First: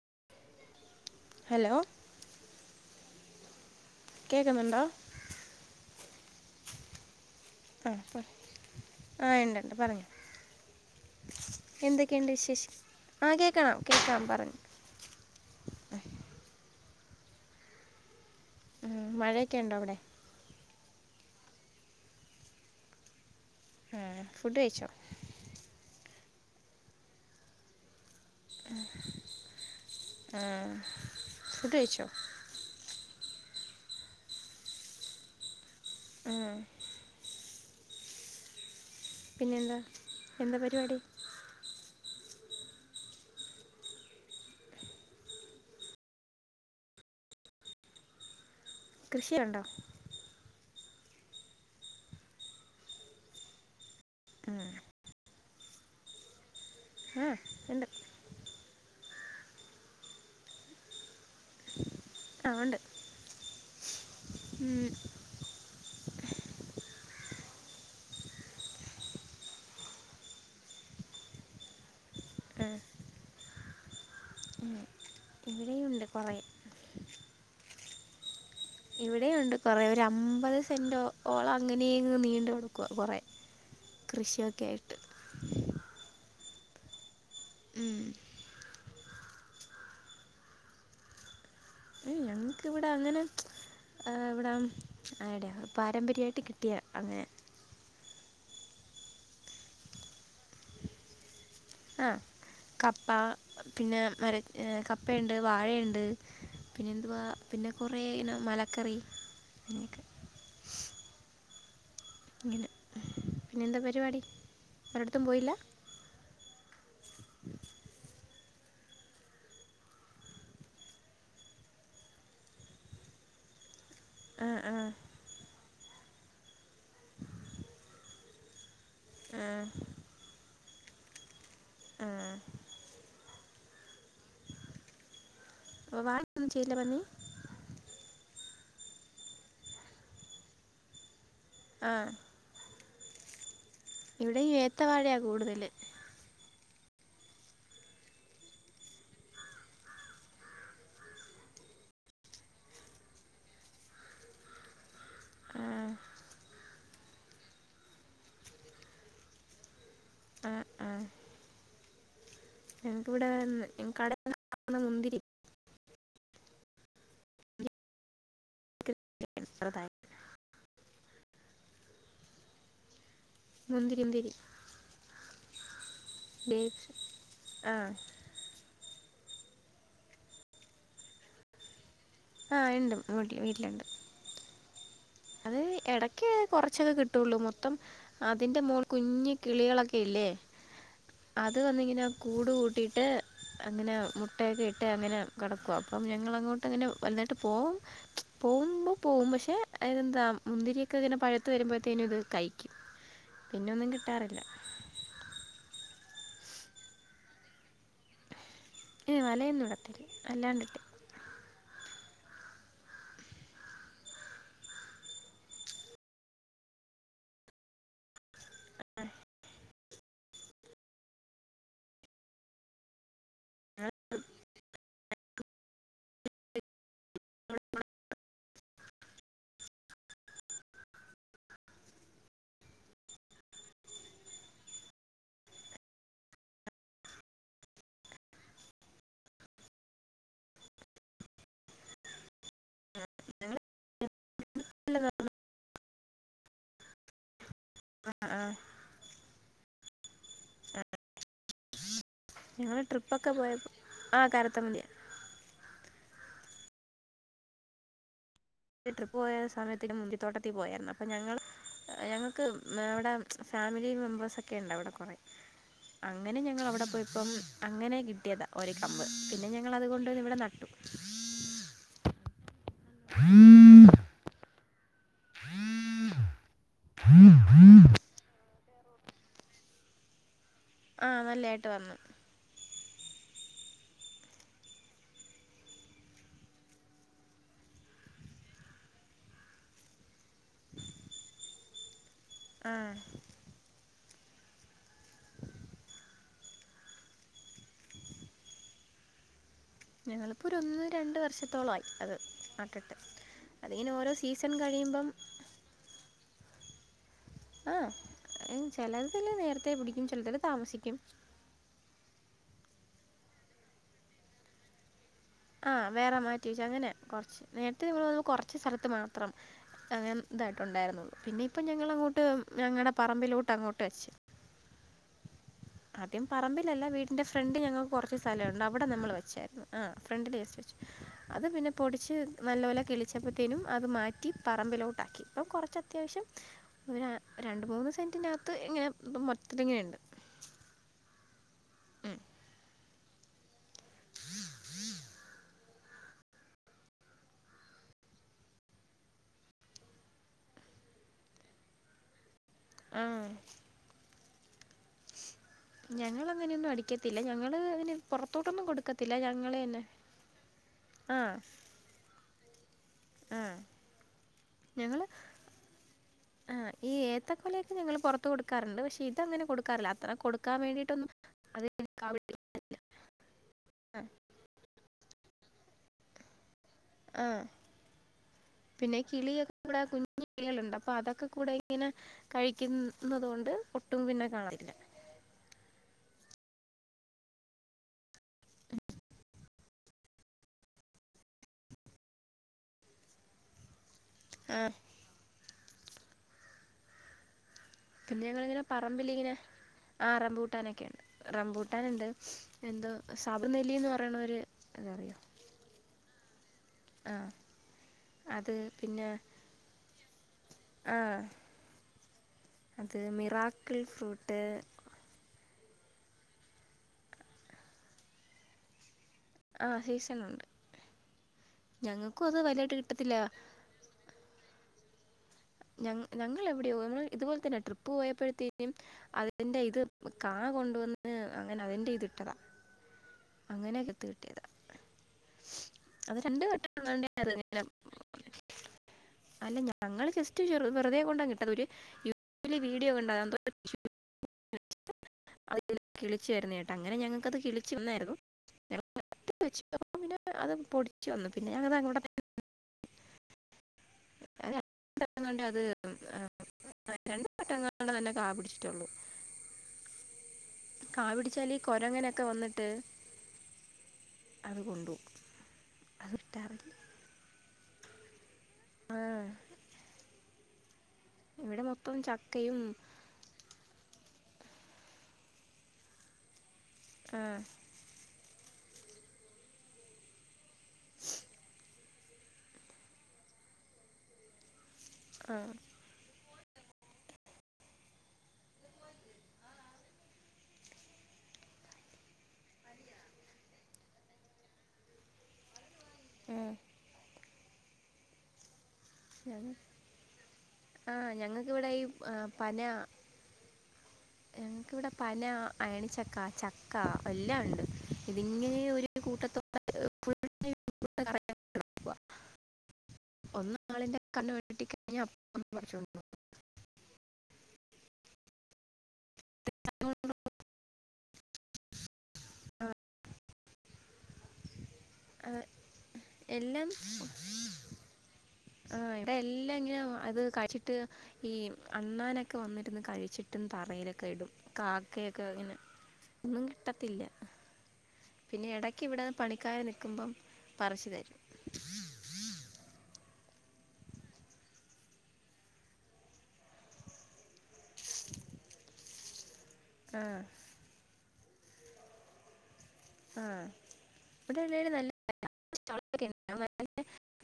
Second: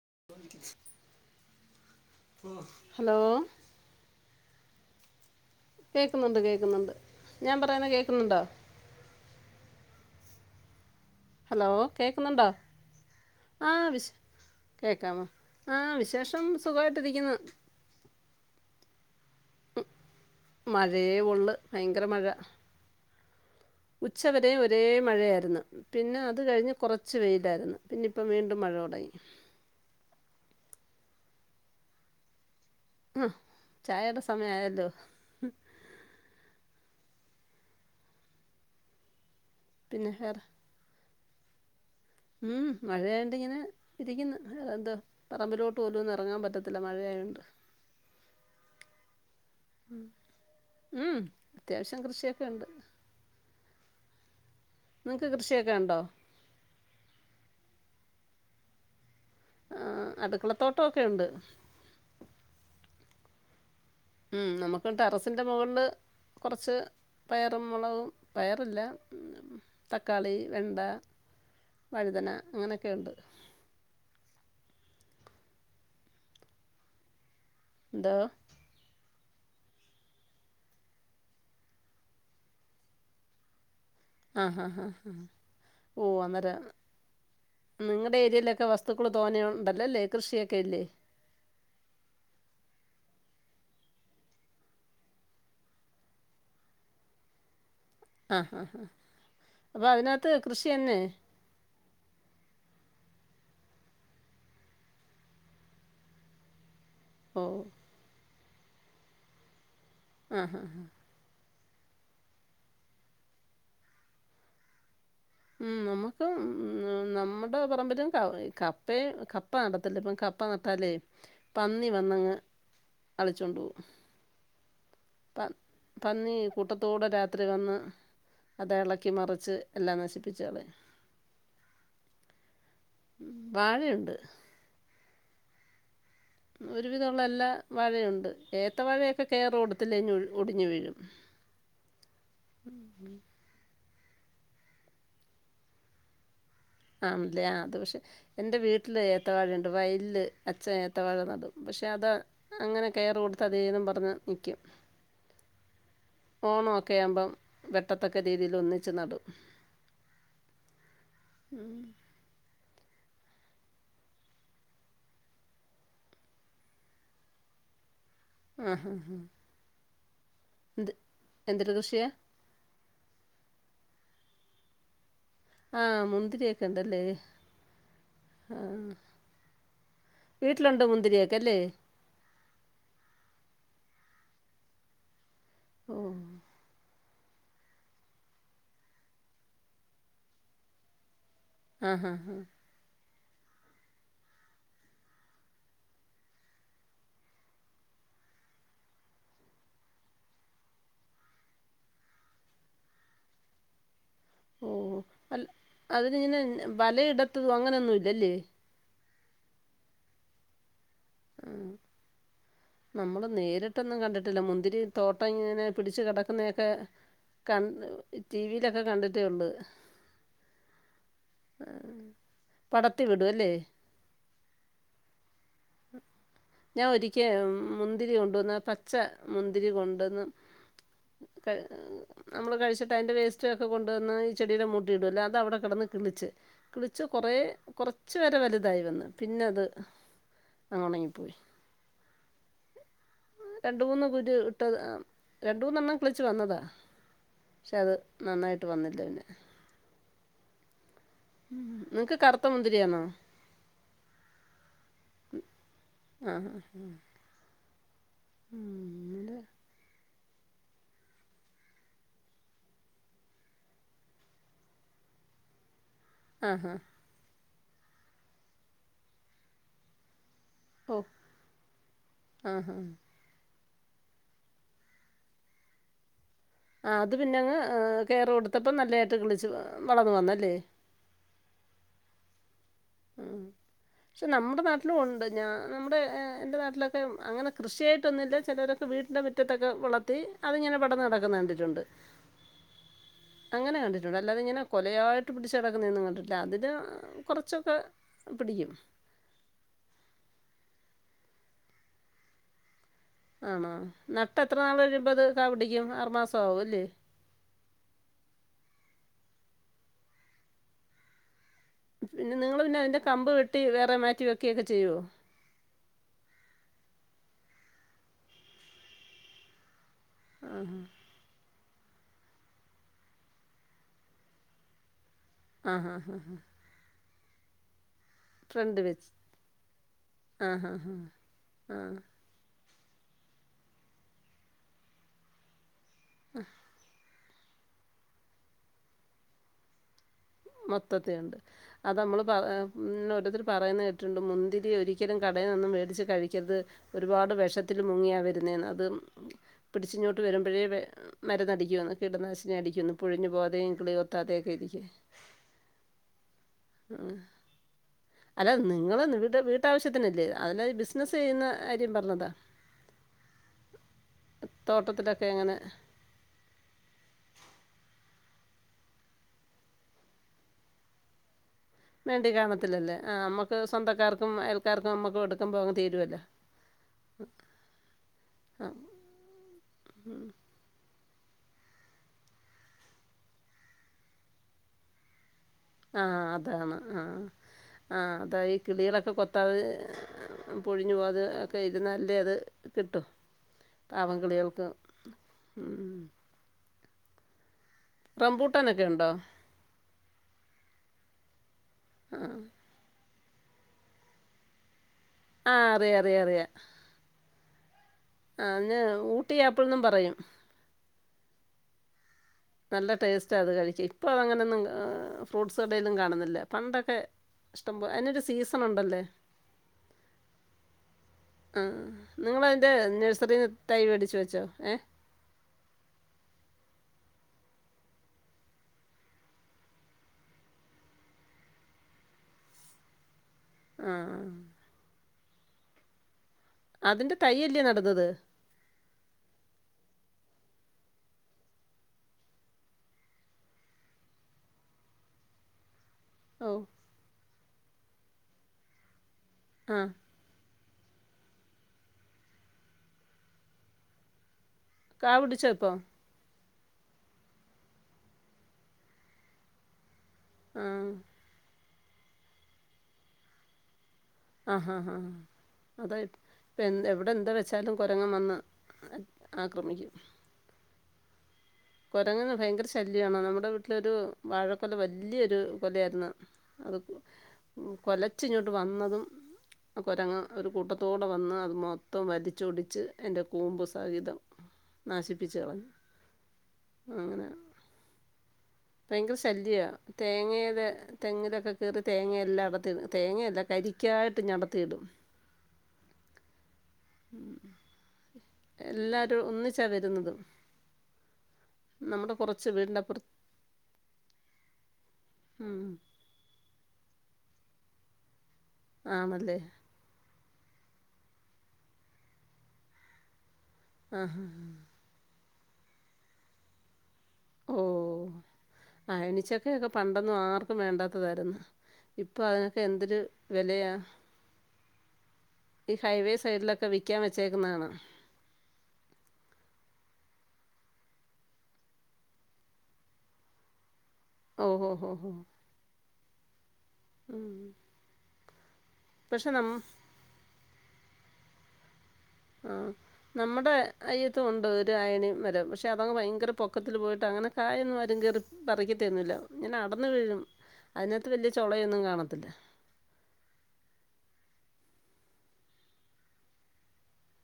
[inaudible] Hello hello കേൾക്ന്ന്ണ്ടോ? കേക്കുന്നുണ്ട് കേക്കുന്നുണ്ട്. ഞാൻ പറയണ ആ പറ കേക്കുന്നുണ്ടോ? ആ ഉണ്ട് ഉണ്ട് പറഞ്ഞോ ഹലോ എന്തൊക്കെയുണ്ട് കേക്കുന്നുണ്ടോ? വിശേഷം ആ കേൾക്കണം വിശ് കേൾക്കാം പറഞ്ഞു കേക്കാമോ ആഹ വിശേഷം സുഖായിട്ടിരിക്കുന്ന്. ഉം മഴയൊക്കെ ഉണ്ടോ, അവിടെ മഴയേ ഉള്ള്, ഭയങ്കര മഴ. ആ ഉച്ചവരെ ഫുഡ് ഒരേ കഴിച്ചോ മഴയായിരുന്നു. പിന്നെ അത് കഴിഞ്ഞ് കുറച്ച് വെയിലായിരുന്നു. പിന്നെ ഇപ് ഇപ്പം വീണ്ടും മഴയോടയി. ഫുഡെയ്ചോ? ആഹ ചായയുടെ സമയായല്ലോ. ആ പിന്നെ എന്താ പിന്നെ വേറെ എന്താ പരിപാടി. ഉം മഴയണ്ട് ങ്ങനെ ഇരിക്കിന്ന് എന്തോ പറമ്പിലോട്ട് പോലുന്ന് ഇറങ്ങാൻ പറ്റത്തില്ല മഴ ഉണ്ട് കൃഷിയുണ്ടോ ഉം അത്യാവശ്യം കൃഷിയൊക്കെ ഉണ്ട് ആഹ നിങ്ങക്ക് കൃഷിയൊക്കെ ഉണ്ടോ ആ ണ്ട് ആ അടുക്കളത്തോട്ടയോക്കെ ഉണ്ട് ആ ഉണ്ട് ഉം നമ്മുക്ക്ട്ട് അറസിന്റെ മുകളില് കൊറച്ച് പയറും മുളകും പയറില്ല തക്കാളി വെണ്ട വഴുതന ആ, അങ്ങനെയൊക്കെണ്ട് ഉം. ഇവിടെയുണ്ട് കുറെ ദ ഇവിടെയുണ്ട് കുറെ ഒരു അമ്പത് സെന്റ് ഓളം അങ്ങനെയന്ന് നീണ്ട കൊടക്കുക കുറെേ ആഹ ആഹ ആ ഹ ഓ അര ഉം. നിങ്ങളുടെ ഏരിയയിലൊക്കെ വസ്തുക്കൾ തോന്നിയുണ്ടല്ലല്ലേ കൃഷിയൊക്കെ ഇല്ലേ ഏ ഞങ്ങക്ക് വിടെ അങ്ങനെ ഇവിടെ അടെ പാരമ്പര്യമായിട്ട് കിട്ടിയ അങ്ങനെ ആഹ ആ ആാ അപ്പൊ അതിനകത്ത് കൃഷിയന്നെ ആഹ കപ്പ പിന്നെ മര കപ്പയുണ്ട് വാഴയുണ്ട് പിന്നെ എന്തുവാ ഓ പിന്നെ കുറേ ഇനം മലക്കറി അങ്ങനെയൊക്കെ ആഹ ഹഹ ആഹ ഇങ്ങെ പിന്നെ എന്താ പരിപാടി അവ ഉം നമ്മുക്ക് ഉ നമ്മുടെ പറമ്പിലും കവു ക പ്പേ കപ്പ നടത്തില്ല ഇപ്പ കപ്പ നട്ടാലേ പന്നി വന്നങ് കളിച്ചോണ്ട് പോവും ആഹ ആഹ പന്നി കൂട്ടത്തൂടെ രാത്രി വന്ന് അത് ഇളക്കി ആ മറിച്ച് എല്ലാം നശിപ്പിച്ച് കളയും ആഹ വാഴയുണ്ട് വ ഒരുവിധമുള്ള എല്ലാ മഴയുണ്ട് ഏത്തവാഴയൊക്കെ കയറുകൊടുത്തില്ലേ ഒടിഞു വീഴും ആഹ ഉ ഇവിടെയും ഏത്തവാഴയാ കൂടുതല് ആണല്ലേ അത് പക്ഷെ എന്റെ വീട്ടില് ഏത്തവാഴുണ്ട് വയല്ല് അച്ഛ ഏത്തവാഴ ന്നടും പക്ഷെ അത് അങ്ങനെ കയർ കൊടുത്ത അതെ പറഞ്ഞ് നിൽക്കും ആ ണൊക്കെ ആവുമ്പം വെട്ടത്തക്ക രീതിൽ ഒന്നിച്ച് നടും ആ ആഹ ഉം ഞങ്ങക്ക് വിടെ കട മുന്തിരി ആഹഹ ഹാ ചെറുതായി എന്ത് എന്ത്ട്ട് കൃഷിയ മുന്തിരി ദിരി ആഹ മുന്തിരി ഒക്കെ ഉണ്ടല്ലേ ആ ആഹ വീട്ടിലുണ്ടോ മുന്തിരിയാൊക്ക അല്ലേ ആ ഇണ്ട്ട്ടി വീട്ടിലുണ്ട് അത് ഓ ഇടക്ക് കുറച്ചൊക്കെ കിട്ടും കിട്ടുള്ളൂ മൊത്തം അതിന്റെ മോൾ കുഞ് കിളികളൊക്കെ ഇല്ലേ അത് വന്നിങ്ങനെ ആഹ് ആഹ് ആഹ് കൂട് കൂട്ടിയിട്ട് അങ്ങനെ മുട്ടയൊക്കെ ഇട്ട് അങ്ങനെ കിടക്കും അപ്പം ഞങ്ങളങ്ങോട്ട് ഇങ്ങനെ വലുന്നട്ട് പോവും പോവുമ്പോ പോവും പക്ഷെ അയിനെന്താ മുന്തിരിയൊക്കെ ഇങ്ങനെ പഴത്ത് വരുമ്പോഴത്തേന് ഇത് കഴിക്കും പിന്നെ ഒന്നും കി ട്ടാറില്ല അതി ഇങ്ങനെ വലയിടത്തും അങ്ങനെയൊന്നും ഇല്ലല്ലേ ഏ വലയൊന്നും ഇടത്തിേല്ല അല്ലാണ്ടിട്ട് മ് നമ്മള് നേരിട്ടൊന്നും കണ്ടിട്ടില്ല മുന്തിരി തോട്ടം ഇങ്ങനെ പിടിച്ചു കെടക്കൊന്നൊക്കെ, ക ടി വിയിലൊക്കെ കണ്ടിട്ടേ ഉള്ളു പടത്തി വിടു അല്ലേ ഞാൻ ഒരിക്കേ മുന്തിരി കൊണ്ടുവന്ന പച്ച മുന്തിരി കൊണ്ട് ടന്ന് നമ്മള് കഴിച്ചിട്ട് ആയിന്റെ വേസ്റ്റ് ഒക്കെ കൊണ്ടുവന്ന് ഈ ചെടിയുടെ മൂട്ടി ഇടല്ല അത് അവിടെ കെടന്ന് കിളിച്ച് കിളിച്ചു കൊറെ കുറച്ചു വരെ വലുതായി വന്ന് പിന്നെ അത് അങ്ങ ഉണങ്ങി പോയി ഞങ്ങൾ രണ്ട മൂന്ന് കുര് ഇട്ടത് രണ്ട മൂന്നെണ്ണം കിളിച്ചു വന്നതാ, പക്ഷെ അത് ആ നന്നായിട്ട് വന്നില്ല പിന്നെ ആ നിങ്ങക്ക് കറുത്ത ഞങ്ങൾ മുന്തിരിയാണോ? ട്രിപ്പൊക്കെ പോയപ്പോൾ ആ കറുത്ത മന്തി ആ ഹാ ഉം ട്രിപ്പ് പോയ സമയത്തിന്റെ മുന്തി ത്തോട്ടത്തിൽ പോയായിര്ന്നു അപ്പൊ ഞങ്ങൾ ഞങ്ങക്ക് അവിടെ ഫാമിലി മെമ്പേഴ്സൊക്കെ ഉണ്ട് അവിടെ കുറെേ അങ്ങനെ ആഹ് ഞങ്ങ ആഹാ അവിടെ പോയിപ്പം അങ്ങനെ കിട്ടിയതാ ഒരു കമ്പ് പിന്നെ ഞങ്ങള് അത കൊണ്ട് ഇവിടെ ന ഓ ആ ഹാ ആ അത് പിന്നെങ്ങ് കെയറ കൊടുത്തപ്പ നല്ലായിട്ട് കളിച്ചു വളർന്നു വന്നല്ലേ ആഹ് നല്ലയിട്ട് വന്നു, ഉം പക്ഷെ നമ്മുടെ നാട്ടിലും ഉണ്ട് ഞാ നമ്മുടെ എന്റെ നാട്ടിലൊക്കെ അങ്ങനെ കൃഷിയായിട്ട ഒന്നല്ല ചിലരക്ക വീട്ടിൻ്റെ മുറ്റത്തൊക്കെ വളർത്തി അതിങ്ങനെ പെടന്ന് നടക്കുന്ന കണ്ടിട്ടുണ്ട് ആ പിന്ന അല്ലാത ഇങ്ങനെ കൊലയായിട്ട് പിടിച്ച കിടക്കുന്ന നിന്നും കണ്ടിട്ടില്ല അതിന് കുറച്ച് കുറച്ചൊക്കെ പിടിക്കും ഞങ്ങളിപ്പോ ഒരു ഒന്ന് രണ്ട് വർഷത്തോളായി അത് നട്ടിട്ട് ആണോ അതിങ്ങനെ ഓരോ നട്ട് സീസൺ എത്ര നാൾ കഴിയുമ്പം കഴിയുമ്പോ അത് കാ പിടിക്കും ആറുമാസം ആവു അല്ലേ ആ ചിലതല് നേരത്തെ പിടിക്കും ചിലതല് താമസിക്കും പിന്നെ നിങ്ങൾ പിന്നെ അതിന്റെ കമ്പ് വെട്ടി വേറെ മാറ്റി വെക്കിയൊക്കെ ചെയ്യുവോ ആ വേറെ മാറ്റി അങ്ങനെ കൊറച്ച് നേരട്ട് നമ്മൾ കൊറച്ച് സ്ഥലത്ത് മാത്രം അങ്ങനെ ഇതായിട്ട് ആഹ്. ണ്ടായിരുന്നുള്ളൂ പിന്നെ അപ്പൊ ഞങ്ങളങ്ങോട്ട് ഞങ്ങളുടെ പറമ്പിലോട്ട് അങ്ങോട്ട് വച് ആഹാഹാ. ആദ്യം പറമ്പിലല്ല വീടിന്റെ ഫ്രണ്ട് ഞങ്ങ കുറച്ച് സ്ഥലംണ്ട് ഫ്രണ്ട് അവിടെ വെച്ച്. നമ്മൾ വെച്ചായിരുന്നു ആ ഫ്രണ്ടിൽ ജസ്റ്റ്‌ വെച്ച് ആഹാഹാ. അത് പിന്നെ ആ. പൊടിച്ച് നല്ല പോലെ കിളിച്ചപ്പോഴത്തേനും അത് മാറ്റി പറമ്പിലോട്ടാക്കി അപ്പം കുറച്ച് അത്യാവശ്യം രണ്ട് മൂന്ന് സെന്റിനകത്ത് ഇങ്ങനെ മൊത്തത്തി ഇങ്ങനെയുണ്ട്. മൊത്തത്തിണ്ട് അത് നമ്മൾ പിന്ന രോരുത്തർ പറയുന്നത് കേട്ടിട്ടുണ്ട് മുന്തിരി ഒരിക്കലും കടയി മേടിച്ച് കഴിക്കരുത് ഒരുപാട് വിഷത്തിൽ മുങ്ങിയ വരുന്നേ അത് പിടിച്ചുഞ്ഞോട്ട് വരുമ്പോഴേ മരന്ന്ടിക്കുന്നു കീടനാശിനി അടിക്കന്നന്ന് ആ പുഴിഞ്ഞു പോതെും കളി കൊത്താതെയ ഒക്കെ ഇരിക്കേ ഞങ്ങള് ഉം അല്ല പുറത്തോട്ടൊന്നും നിങ്ങള് കൊടുക്കത്തില്ല വീട്ട് ഞങ്ങൾ തന്നെ വീട്ടാവശ്യത്തിനല്ലേ അ ബിസിനസ് ആ ചെയ്യ കാര്യം പറഞ്ഞതാ ആ തോട്ടത്തിലൊക്കെ എങ്ങനെ ആ ഈ ഏത്തക്കലയൊക്കെ ഞങ്ങൾ പുറ കൊടുറുണ്ട് പക്ഷെ ഇത അങ്ങനെ കൊടുറില്ല അത്ര കൊടുക്കാൻ വേണ്ടിയിട്ടൊന്നും അത് എടുക്കാൻ വേണ്ടി കാണത്തില്ലല്ലേ ആ നമ്മുക്ക് ആ, സ്വന്തക്കാർക്കും അയൽക്കാർക്കും നമ്മുക്ക് എടുക്കുംമ്പോ അങ്ങ് തിരുമല്ലോ ആ പിന്നെ കിളിയക്കെ കൂടെ കുഞ്ഞു കിളികളുണ്ട് അപ്പൊ അതൊക്കെ ഒക്കെ കൂടെ ഇങ്ങനെ കഴിക്കുന്നത് കൊണ്ട് ഒട്ടും പിന്നെ കാണത്തില്ല ആ അതാണ് ആ ആ അതാ ഈ കിളികളൊക്കെ കൊത്താതെ പൊഴിഞ്ഞു പോകാതെ ഒക്കെ ഇരുന്നാലല്ലേ അത് കിട്ടു പാവം ആ കിളികൾക്ക് ഉം. പിന്നെ ഞങ്ങളിങ്ങനെ റംബൂട്ടാനൊക്കെ ഉണ്ടോ പറമ്പിലിങ്ങനെ, ആ റംമ്പൂട്ടാനൊക്കെണ്ട് റംബൂ ട്ടാനുണ്ട്, എന്തോ സാബനെല്ലിന്ന് പറയണര് ആ അറിയ അറിയ അറിയ. ആ ആ അത് അന്ന് പിന്നെ ഊട്ടിആപ്പിൾന്നും പറയും. ആ നല്ല അത് ടേസ്റ്റാ അത് മിറാക്കിൾ കഴിക്കാ, ഇപ്പൊ ഫ്രൂട്ട് അതങ്ങനൊന്നും ആ ഫ്രൂട്ട്സ് കടേലും കാണുന്നില്ല പണ്ടൊക്കെ ഇഷ്ടം പോ അതിനൊരു സീസൺ ഉണ്ടല്ലേ? ആ സീസൺ ഉണ്ട്. ആ നിങ്ങളതിന്റെ കിട്ടത്തില്ല നഴ്സറിന്ന് തൈ മേടിച്ച് വെച്ചോ ഏ? ഞ ഞങ്ങൾ എവിടെയോ ഇതുപോലെ തന്നെ ട്രിപ്പ് പോയപ്പഴത്തേക്കും അതിന്റെ ഇത് കാ കൊണ്ടുവന്ന് അങ്ങനെ അതിന്റെ ഇതിട്ടതാ. ആ അങ്ങനെയൊക്കെത്ത് കിട്ടിയതാ, അ അതിന്റെ തയ്യല്ലേ നടുന്നത്? അല്ല ഞങ്ങള് ജസ്റ്റ് ചെറു വെറുതെ കൊണ്ടങ്ങിട്ടതാ [unintelligible] ഒരു യൂട്യൂബില് വീഡിയോ കണ്ടതാ [unintelligible] അത് കിളിച്ചു ഓ വരുന്ന കേട്ടാ അങ്ങനെ ഞങ്ങക്കത് കിളിച്ചു വന്നായിരുന്നു [unintelligible] വെച്ച ആ പിന്നെ അത് പൊടിിച്ചു വന്നു പിന്നെ [unintelligible] [inaudible] അത് കാ [inaudible] പിടിച്ചോ ഇപ്പോൾ രണ്ട് വട്ടങ്ങാണ്ടേ അതിനു കാപിടിച്ചിട്ടുള്ളു ആ കാപിടിച്ചാലി കൊരങ്ങനൊക്കെ വന്നിട്ട് ആ അത് ആ ആ കൊണ്ടുപോകും അതാ അത് കിട്ടാറില്ല ഇപ്പെന്ത് എവിടെ എന്താ വെച്ചാലും കുരങ്ങൻ വന്ന് ന്ന്‌ ആ ആക്രമിക്കും. [unintelligible] ഇവിടെ മൊത്തം കൊരങ്ങന് ചക്കയും ഭയങ്കര ശല്ല്യാണ് നമ്മുടെ വീട്ടിലൊരു വാഴക്കൊല വല്ല്യ ഒരു കൊലയായിരുന്നു അത് ആഹ് കൊലച്ചിങ്ങോട്ട് വന്നതും ആ കുരങ്ങ ഒരു കൂട്ടത്തോടെ വന്ന് അത് മൊത്തം വലിച്ചൊടിച്ച് അയിൻ്റെ കൂമ്പ് സഹിതം നശിപ്പിച്ചു ആഹ് കളഞ്ഞു. അങ്ങനെ ഭയങ്കര ശല്ല്യാ തേങ്ങയില് തെങ്ങിലൊക്കെ കേറി തേങ്ങയെല്ലാം അടത്തിടും, തേങ്ങയല്ല കരി ക്കായിട്ടിങ്ങടത്തിയിടും. [unintelligible] ഉം ഉം എല്ലാരും ഞങ്ങ ഒന്നിച്ചാ വരുന്നതും ആഹ് ഞങ്ങൾക്കിവിടെ ഈ ആ, നമ്മുടെ കൊറച്ച് പന വീടിന്റപ്പുറ ഞങ്ങൾക്കിവിടെ പന ഉം. അയണിച്ചക്ക ചക്ക എല്ലാം ഉണ്ട്. ഇതിങ്ങനെ ഒരു ആണല്ലേ? കൂട്ടത്തോടെ [inaudible] ഒന്നാളിന്റെ ആഹാ കണ്ണ് തെറ്റി കഴിഞ്ഞ അപ്പ [unintelligible] ഓ അയണിച്ചക്കെക്കെ പണ്ടൊന്നും ആർക്കും വേണ്ടാത്തതായിരുന്നു. ഇപ്പ അതിനൊക്കെ എന്തൊരു വെലയാ. അത് ഈ ഹൈവേ സൈഡിലൊക്കെ വിക്കാൻ വെച്ചേക്കുന്ന കാണാം. ആ ഇവിടെ എല്ലാം ഇങ്ങനെ അത് കഴിച്ചിട്ട് ഈ അണ്ണാനൊക്കെ വന്നിരുന്ന് കഴിച്ചിട്ടും തറയിലൊക്കെ ക്കെ ഇടും ഓ ഹോ ഹോ ഹോ കാക്കയൊക്കെ ഇങ്ങനെ കിട്ടത്തില്ല പിന്നെ എടക്ക് ഇവിടെ പക്ഷെ നമ്മ പണിക്കാര് നിക്കുമ്പം പറിച്ച് തരും. ആ നമ്മുടെ അയ്യത്തും ഉണ്ട് ഒരു അയണി മരം പക്ഷെ അതങ്ങ് ഭയങ്കര പൊക്കത്തിൽ പോയിട്ടാണ് അങ്ങനെ കായൊന്നും ആരും കേറി പറിക്കത്തും ഒന്നുമില്ല ഇങ്ങനെ അടന്ന് ആഹ് വീഴും അതിനകത്ത് വല്ല്യ ചൊളയൊന്നും കാണത്തില്ല. ആ ഇവിടല്ലേലും നല്ല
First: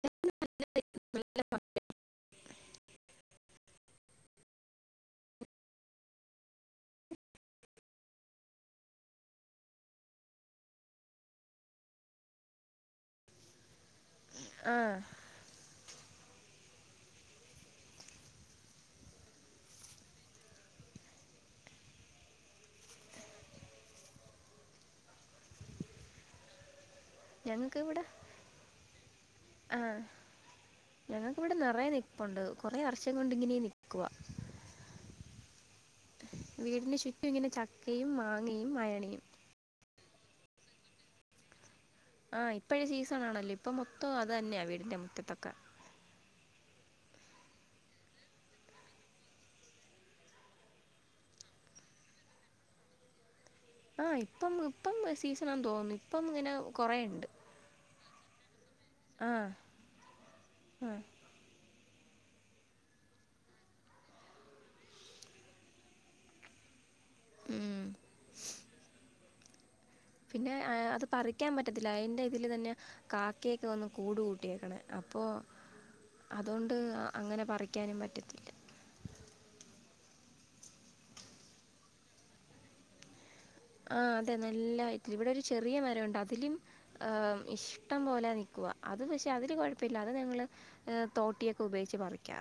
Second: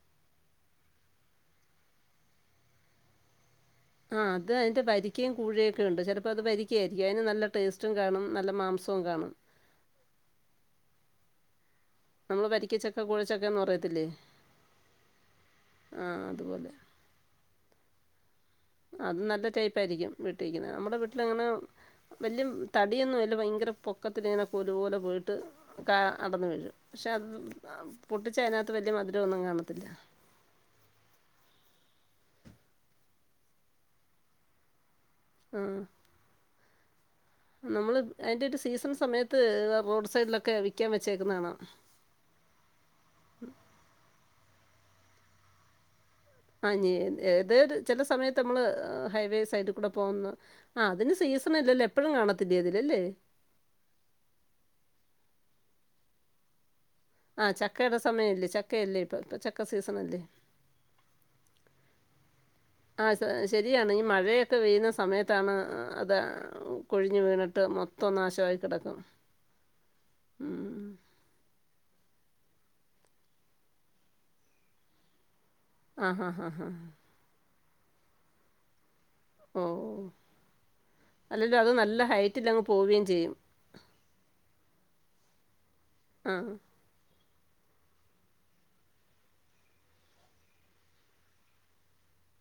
[unintelligible] [unintelligible] മ ആ അത് അതിന്റെ പരിക്കീം കൂഴൊക്കെ ഉണ്ട് ചിലപ്പോ അത് പരിക്ക ആയിരിക്കും അതിന് നല്ല ടേസ്റ്റും കാണും നല്ല മാംസോ കാണും നമ്മള് വരിക്കച്ചക്ക കൂഴച്ചക്കന്ന് പറയത്തില്ലേ ആ ആ അതുപോലെ അത് നല്ല ടൈപ്പായിയിരിക്കും വീട്ടിക്കുന്നെ നമ്മുടെ വീട്ടിലങ്ങനെ വല്ല്യ തടിയൊന്നുല്ല ഭയങ്ക ത്ത പൊക്കത്തിങ്ങനെ കൊലു പോലെ പോയിട്ട് കാ അടർന്ന് വരൊ പക്ഷെ അത് ഞങ്ങൾക്ക് ഇവിടെ പൊട്ടിച്ച അതിനകത്ത് വല്യ മധുരൊന്നും കാണത്തില്ല. ഞങ്ങക്കിവിടെ നറയെ നിൽപ്പുണ്ട് കുറെേ വർഷം കൊണ്ടിങ്ങനെ നിക്കുവാ. വീടിനുച്ചുറ്റ് നമ്മള് അതിന്റെ ഒരു സീസൺ സമയത്ത് റോഡ് സൈഡിലൊക്കെ വിക്കാൻ വെച്ചേക്കുന്നെ കാണാ. ആ ഇപ്പഴ സീസൺാണല്ലോ ഇപ്പൊ മൊത്തം അതന്നെയാ വീടിന്റെ മുറ്റത്തൊക്കെ. ആ എ ഏതരു ചില സമയത്ത് നമ്മള് ഹൈവേ സൈഡിൽ കൂടെ പോകുന്ന് ആ അതിന് സൈ സീസല്ലല്ലോ എപ്പഴും കാണത്തില്ല അതിലല്ലേ? ആ ഇപ്പം ഇപ്പം സീസണാണ് തോന്നുന്ന് ഇപ്പം ഇങ്ങനെ കുറേ ഉണ്ട് ആ ചക്കയുടെ സമയല്ലേ ചക്കയല്ലേ ആ ഇപ്പൊ ചക്ക സീസണല്ലേ? ആ ആ സെ ശരിയാണ് ഈ മഴയൊക്കെ പെയ്യുന്ന സമയത്താണ് അത് കൊഴിഞ്ഞു വീണിട്ട് ഉം. മൊത്തം നാശായി കെടക്കും പിന്നെ അത് പറിക്കാൻ പറ്റ ത്തില്ല അയിൻ്റെ ഇതിൽ തന്നെ കാക്കയൊക്കെ വന്ന് കൂട് കൂട്ടിയേക്ക്ണ് ‌ അപ്പോ ആഹാഹാഹാ. അതോണ്ട് അങ്ങനെ പറിക്കാനും പറ്റത്തില്ല ഓ അല്ലെല്ലോ അത് നല്ല ഹൈറ്റിലങ്ങ് പോവേം ചെയ്യും ആ അതെ നല്ല ഹയ്റ്റല് ഇവിടെ ഒരു ചെറിയ മരൊണ്ട് ആ. അതിലും ആ ഇഷ്ടം പോലെ നിക്കുവ അത് പഷെ അതിൽ കൊഴപ്യല്ല അത് ഞങ്ങള് തോട്ടിയൊക്കെ ഉപയോഗിച്ച് പറിക്കാ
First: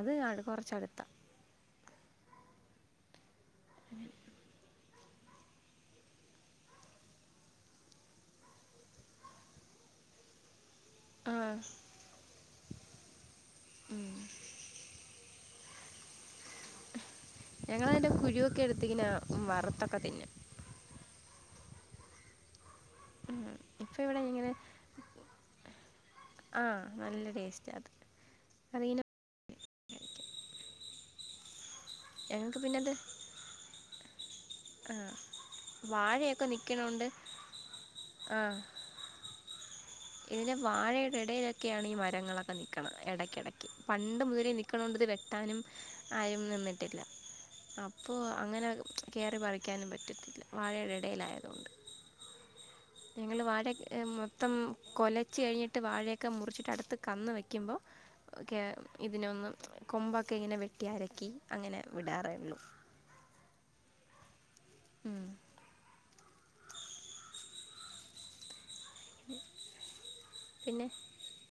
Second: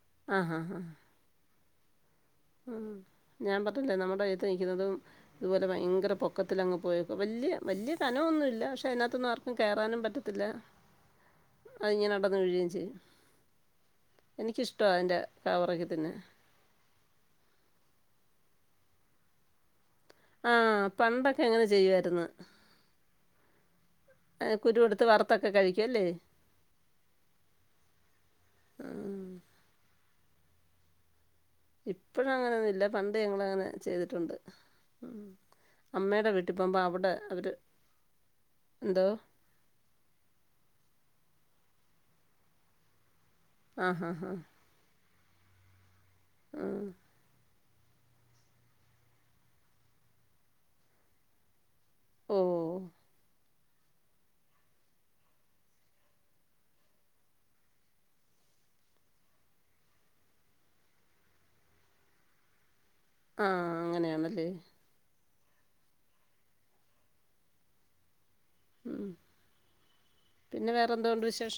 അത് കാണ് ആഹാഹാ. കുറച്ചട്ത്താ ഉം ഞാൻ പറഞ്ഞില്ലേ നമ്മുടെ അത്ത് നികുന്നതും അതുപോലെ ഭയങ്കര പൊക്കത്തിലങ്ങ് പോയേക്കും വല്യ വല്യ കനൊന്നുല്ല പക്ഷെ അതിനകത്തൊന്നും ആർക്കും കയറാനും പറ്റത്തില്ല ആഹ് അതിങ്ങെ അടന്ന് വീഴേം ചെയ്യും എനിക്കിഷ്ട്ട അതിന്റെ കവറക്കിതിന്ന് ഞങ്ങളതിന്റെ കുരൊക്കെ എടുത്തിങ്ങനാ വറുത്തൊക്കെ തിന്നും ആ പണ്ടൊക്കെ അങ്ങനെ ചെയ്യുവായിരുന്ന്. ഇപ്പ ഇവിടെ ഇങ്ങനെ കഴിക്കും അല്ലേ? ആ നല്ല ടേസ്റ്റത്. അറീല. ആ. ഇപ്പഴ് ഞങ്ങൾക്ക് അങ്ങനൊന്നുല്ല പിന്നത് പണ്ട് ഞങ്ങള് അങ്ങനെ ചെയ്തിട്ടുണ്ട്. ആഹ് അമ്മയുടെ വാഴയൊക്കെ വീട്ടി പോകുമ്പോ അവിടെ അവര്- ആ. എന്തോ ഇതിന്റെ വാഴയുടെ ഇടയിലൊക്കെയാണ് ഈ മരങ്ങളൊക്കെ നിക്കണെ ഇട കിടക്കി ആ ഹാ പണ്ട് ഹാ മുതലേ നിക്കണോണ്ടത് വെട്ടാനും ആരും ആ നിന്നിട്ടില്ല. അപ്പോ അങ്ങനെ കേറി പറിക്കാനും പറ്റത്തില്ല. വാഴയുടെ ഇടയിലായതോണ്ട്. ഓ ഞങ്ങള് വാഴ ക്ക്‌ മൊത്തം. കൊലച് കഴിഞ്ഞിട്ട് വാഴയൊക്കെ മുറിച്ചിട്ട് അടുത്ത് കന്ന് വെയ്ക്കുമ്പോ. ഒക്കെ ഇതിനൊന്നും കൊമ്പൊക്കെ ഇങ്ങനെ വെട്ടി നുറുക്കി അങ്ങനെ വിടാറേള്ളു. ആ അങ്ങനെയാണല്ലേ. ഉം ഉം പിന്നെ വേറെന്തോണ്ട് വിശേഷം?